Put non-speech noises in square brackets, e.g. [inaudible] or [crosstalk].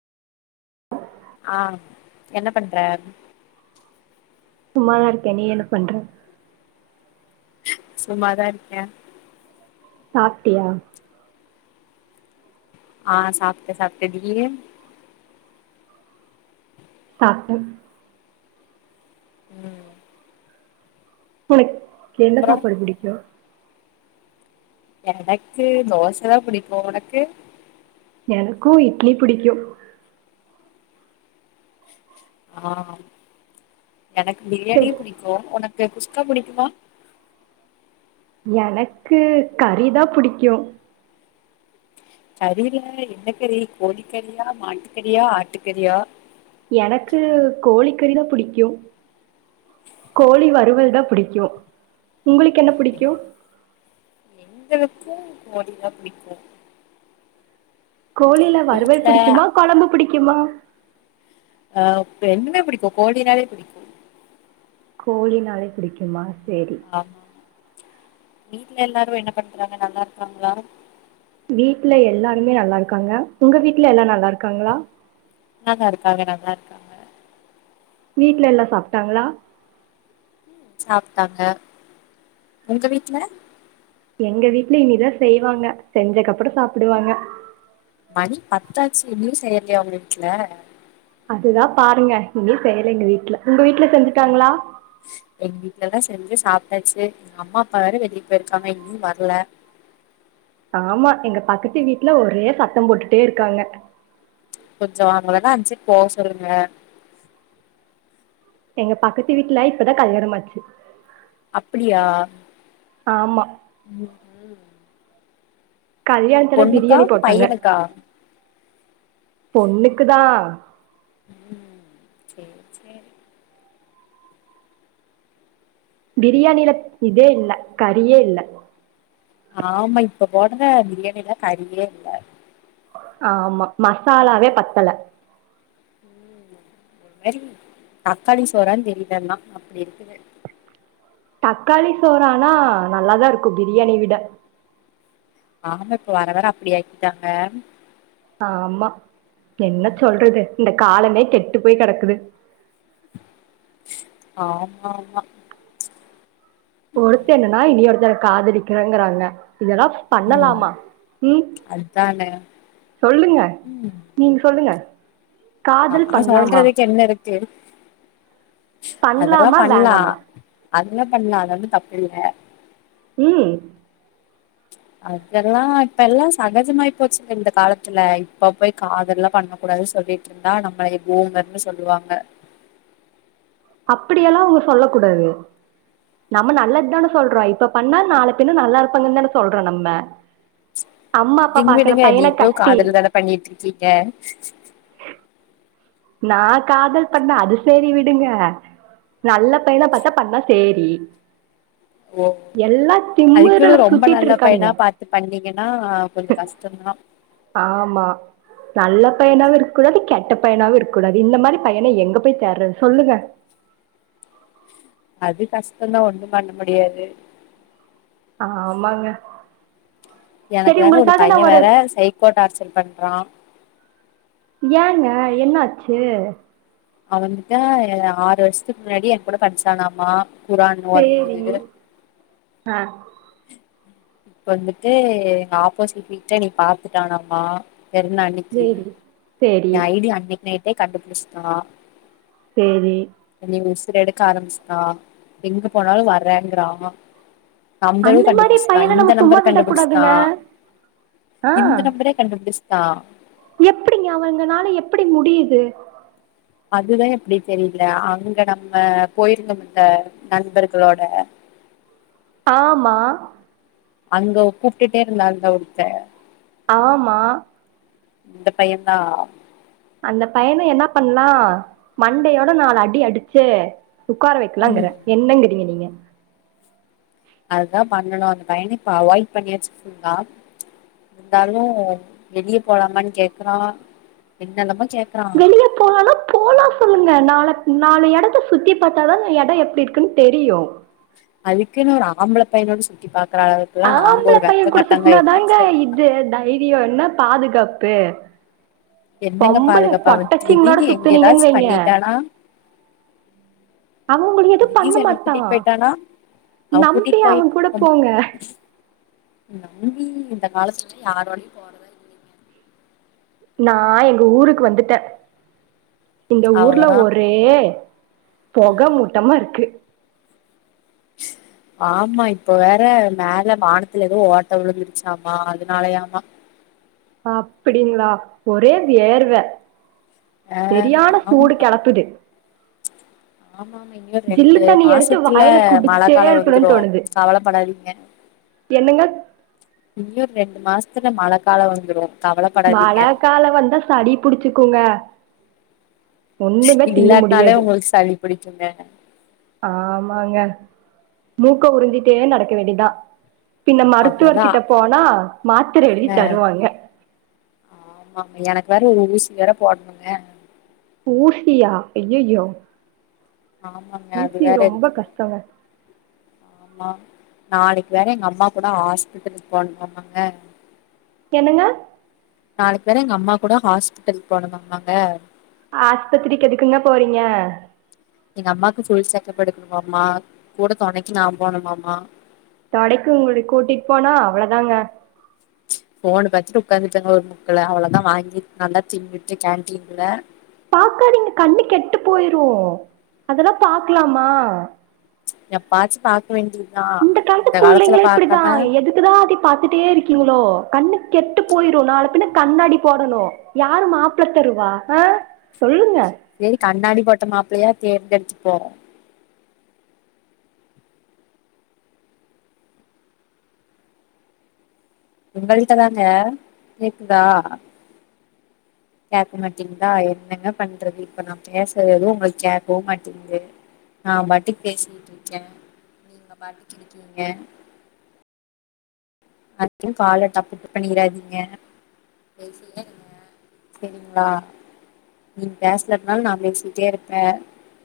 ஆ என்ன பண்ற சும்மாதா இருக்க நீ என்ன பண்ற சும்மாதா இருக்கே சாப்டியா ஆ சாப்ட்ட சாப்ட்ட நீயி சாப்ட்ட ம் உனக் என்ன அப்றோ சாப்பாடு பிடிக்கு எனக்கு தோசதா புடிக்கு உனக்கு எனக்கு இட்லி புடிக்கு ஆ எனக்கு சரி பிரியாணியு பிடிக்கு உனக் கு குஸ்கா புடிக்குமா எனக்கு கறிதா புடிக்கு கறில என்ன கறி கோழிக்கறியா மாட்டுக்கறியா ஆட்டுக்கறியா எனக்கு கோழிக்கறிதா புடிக்கு கோழி வறுவல்தா புடிக்கு உங்களுக்கென்ன புடிக்கு இந்த வக்கு கோழிதா பிடிக்கு கோழில வறுவல் புடிக்குமா கொழம்பு புடிக்குமா அ ரெண்டுமே பிடிக்கு கோழினாலே பிடிக்கு கோழினாலே புடிக்குமா சேரி ஆமா வீட்ல எல்லாரு என்ன பண்றாங்க நல்லாருக்காங்ளா வீட்ல எல்லாருமே நல்லாருக்காங்க உங்க வீட்ல எல்லா நல்லாருக்காங்ளா நல்லாருக்காங்க நல்லாருக்காங்க வீடல எல்லா சாப்ட்டாங்ளா சாப்ட்டாங்க உங்க வீட்ல எங்க வீட்ல இனிதா செய்வாங்க செஞ்சக்கப்பற சாப்புடுவாங்க மணி பத்தாச்சு இன்னயு செய்யலையா உங்க வீட்ல அதுதா பாருங்க இன்னயு செய்யல எங்க வீட்ல உங்க வீட்ல செஞ்சுட்டாங்ளா எங்க வீட்ல எல்லா செஞ்சு சாப்ட்டாச்சு எங்க அம்மா அப்பா வேற வெளிய போயிருக்காங்க இன்னு வரல ஆமா எங்க பக்கத்து வீட்ல ஒரே சத்தம் போட்டுட்டே இருக்காங்க கொஞ்ச அவுங்களதா அந் சைடு போக சொல்லுங்ளே எங்க பக்கத்து வீட்ல இப்பதா கல்யாணமாச்சு அப்பிடியா ஆமா ம்ஹூ கல்யாணத்துல பிரியாணி போட்டாங்க பையனுக்கா பொண்ணுக்குதா ம் சேர் சேரி பிரியாணில இதே இல்ல கறியே இல்ல ஆமா இப்ப போடற பிரியாணில கறியே இல்ல ஆமா மசாலாவே பத்தல ம், ஒரு மாரி தக்காளி சோறான் தெரிலங்ளா அப்பிடி இருக்குது தக்காளி சோறு ஆனா நல்லாதா இருக்கு பிரியாணிய விட ஆமா இப்ப வர வர அப்டியாக்கிட்டாங்க ஆமா என்ன சொல்றது இந்த காலமே கெட்டு போய் கெடக்குது ஆமா ஆமா ஒருத்த என்னன்னா இனி ஒருத்தர காதலிக்கறங்கிறாங்க இதல்லா ம் பண்ணலாமா உம் அதானே சொல்லுங்க நீங்க சொல்லுங்க காதல் ஆஹ் பண்லாமா சொல்றதுக்கு என்ன இருக்கு அதெல்லா பண்லாமா பண்லா வேணாமா அதெல்லா பண்லா அது வந்து தப்பில்ல உம் அதெல்லா இப்ப எல்லா சகஜமாயி போச்சுங்க இந்த காலத்துல இப்ப போய் காதல்லா பண்ண கூடாது சொல் சொல்லிட்டு இருந்தா நம்மள பூமர்ன்னு சொல்லுவாங்க அப்டியெல்லா அவுங்க சொல்ல கூடாது நம்ம நல்லது தான சொல்றோ இப்ப பண்ணா நாள பின்ன நல்லா இருப்பாங்கன்னு தான சொல்றோ நம்ம அம்மா அப்பா விடுங் பாக்குற விடுங்க பையன நீங்களு கட்டி காதல் தான பண்ணிட்டு இருக்கீங்க நா காதல் பண்ணே அது சேரி விடுங்க நல்ல பையனா பாத்தா பண்ணா சேரி ஓ எல்லா அதுக்குன்னு திமிருல ரொம்ப சுத்திட்டு நல்ல பையனா இருக்கானுங்க பாத்து பண்ணீங்கன்னா கொஞ்ச கஷ்டோதா ஆமா நல்ல பையனாவு இருக்கூடாது கெட்ட பையனாவு இருக்கூடாது இந்த மாரி பையன எங்க போய் தேட்றது சொல்லுங்க அது கஷ்டோதா ஒண்ணு பண்ண முடியாது ஆமாங்க எனக்கு சரி வேற ஒரு உங்களுக்காக நா பைய வேற சைகோ டார்ச்சல் பண்றா ஏங்க என்னாச்சு அவ வந்துட்டு ஆறு வருஷத்துக்கு முன்னாடி ஏ கூட படிச்சானாமா குரான் சேரி ஓதம்போது ஆ இப்ப வந்துட்டு எங்க ஆப்போசிட் வீட்ல என்னைய பாத்துட்டானம்மா பெருநா அன்னிக்கி சேரி சேரி ஏ ஐடிய அன்னைக் நைட்டே கண்டுபுடிச்சிடா சேரி எடுக்க ஆரம்பிச்டா எங்க போனாலு வறேங்கிறா நம்பரு அந்த மாரி கண்டுபுடிச் பையன இந்த நம்ம சும்மா நம்பர் விடக் கண்டுபுடிச்சுடா கூடாதுங்க ஆ இந்த நம்பரே கண்டுபுடிச்சுடா எப்டிங்க அவங்கனால எப்டி முடியுது அதுதா எப்டி தெரில அங்க நம்ம போயிருந்தம்ல நண்பர்களோட [inaudible] ஆமா அங்க கூப்பிட்டே இருந்தாந்தா ஒருத்த ஆமா இந்த பைய தா அந்த பையன என்ன பண்லா மண்டயோட நாலு அடி அடிச்சு உக்கார வைக்கலாங்கற ம் என்னங்கிறீங்க நீங்க அதுதா பண்ணணு அந்த பையன இப்ப அவாய்ட் பண்ணியாச்சு ஃபுல்லா இருந்தாலு வெளிய போலாமானு கேக்றா என்னனமோ கேக் வெளிய போலானா போலா சொல்லுங்க நா நாலு எடத்த சுத்தி பாத்தாதான எடம் எப்டி இருக்குன்னு தெரியு அதுக்குன்னு ஒரு ஆம்பள பையனோடு சுத்தி பாக் ஆ ஆம்பளை பைய கூட சுத்துனாதாங்க சரிங்களா இது தைரியோ என்ன பாது கப்பே என்னங்க பாதுகாப்பு அவ திடீர்னு எங்க சுத்துனீங்கன்னு எதாச்சு வைங்க பண்ணிட்டானா அவ உங்கள எது பண்ண [unintelligible] என்ன மாட்டா கூட்டிட் போயிட்டானா அவ நம்பி கூட்டிட் போய் அவ கூட போங்க நம்பி இந்த காலத்துல யாரோடயு போறதா இல்லிங்க நா எங்க ஊருக்கு வந்துட்ட இந்த ஊர்ல அவ்வளவுதா ஒரே பொக மூட்டமாருக்கு [inaudible] ஆமா இப்ப வேற மேல வானத்துல எதோ ஓட்ட விழுந்துருச்சாமா அதனாலயாமா அப்டிங்ளா ஒரே வேர்வ ஆ செரியான ஆமா சூடு கெலப்புது ஆமா ஆமா இன்யு ஜில்லு ரெண்டு தண்ணி எடுத்து மாசத்துல வாயில மழ குடிச்சிட்டே காலோ வந்துரு இருக்கணுன்னு தோணுது கவல படாதிங்க என்னங்க இன்யு ரெண்டு மாசத்துல மழ காலோ வந்துரு மழ கவலப்படாதீங்க கால வந்தா சளி புடிச்சுக்குங்க ஒண்ணுமே திங்க இல்லாட்னாலே முடியாது உங்ளுக்கு சளி புடிக்குங்க ஆமாங்க மூக்க உரிஞ்சிட்டே நடக்க வேண்டிதா பின்ன மருத்துவர் அவ்ளோதா கிட்ட போனா மாத்ர எழுதி தருவாங்க ஆமா எனக்கு வேற ஒரு ஊசி வேற போடணுங்க [unintelligible] அயய்யோ ஆமாங்க அது வேற இருக்குது ஆமா நாளைக்கு வேற எங்க அம்மா கூட ஆஸ்பிட்டலுக்கு போனமாம் ங்க என்னங்க நாளைக்குவேற எங்க அம்மா கூட ஹாஸ்பிட்டல் போனுமாமங்க ஆஸ்பத்திரிக்கு எதுக்குங்க போறீங்க எங்க அம்மாக்கு ஃபுல் செக்கப் எடுக்கணுமாமா கூட தொணைக்கு நா போணுமாமா தொணைக்கு உங்ள கூட்டிட் போனா அவ்ளதாங்க ஃபோனு பாத்துட்டு உக்காந்ருப்பாங்க ஒரு முக்குல அவ்ளதா வாங்கி நல்லா தின்னுட்டு கேன்டீன்ல பாக்காதீங்க கண்ணு கெட்டு போயிரு அதலா பாக்லாமா எப்பாச்சி பாக் இந்த காலத்து புள்ளைங்களே இப்டிதா பாக்காம எதுக்குதா அதே பாத்துட்டே இருக்கீங்ளோ கண்ணு கெட்டு போயிரு நாள பின்ன கண்ணாடி போடணு யாரு மாப்ள தருவா அ சொல்லுங்க செரி கண்ணாடி போட்ட மாப்ளயா தேர்ந்தெடுத்துப்போ உங்கள்ட்ட தாங்க கேக்குதா கேக் மாட்டிங்ளா என்னங்க பண்றது இப்ப நா பேசுற எது உங்ளுக்கு கேக்கவு மாட்டிங்குது நா பாட்டுக்கு பேசிக்கிட்ருக்கே நீங்க பாட்டுக்கு இருக்கீங்க அதையு கால்ல [unintelligible] பண்ணிடாதீங்க [unintelligible] சரிங்களா நீங் பேசலனாலு நா பேசிட்டே ருப்பே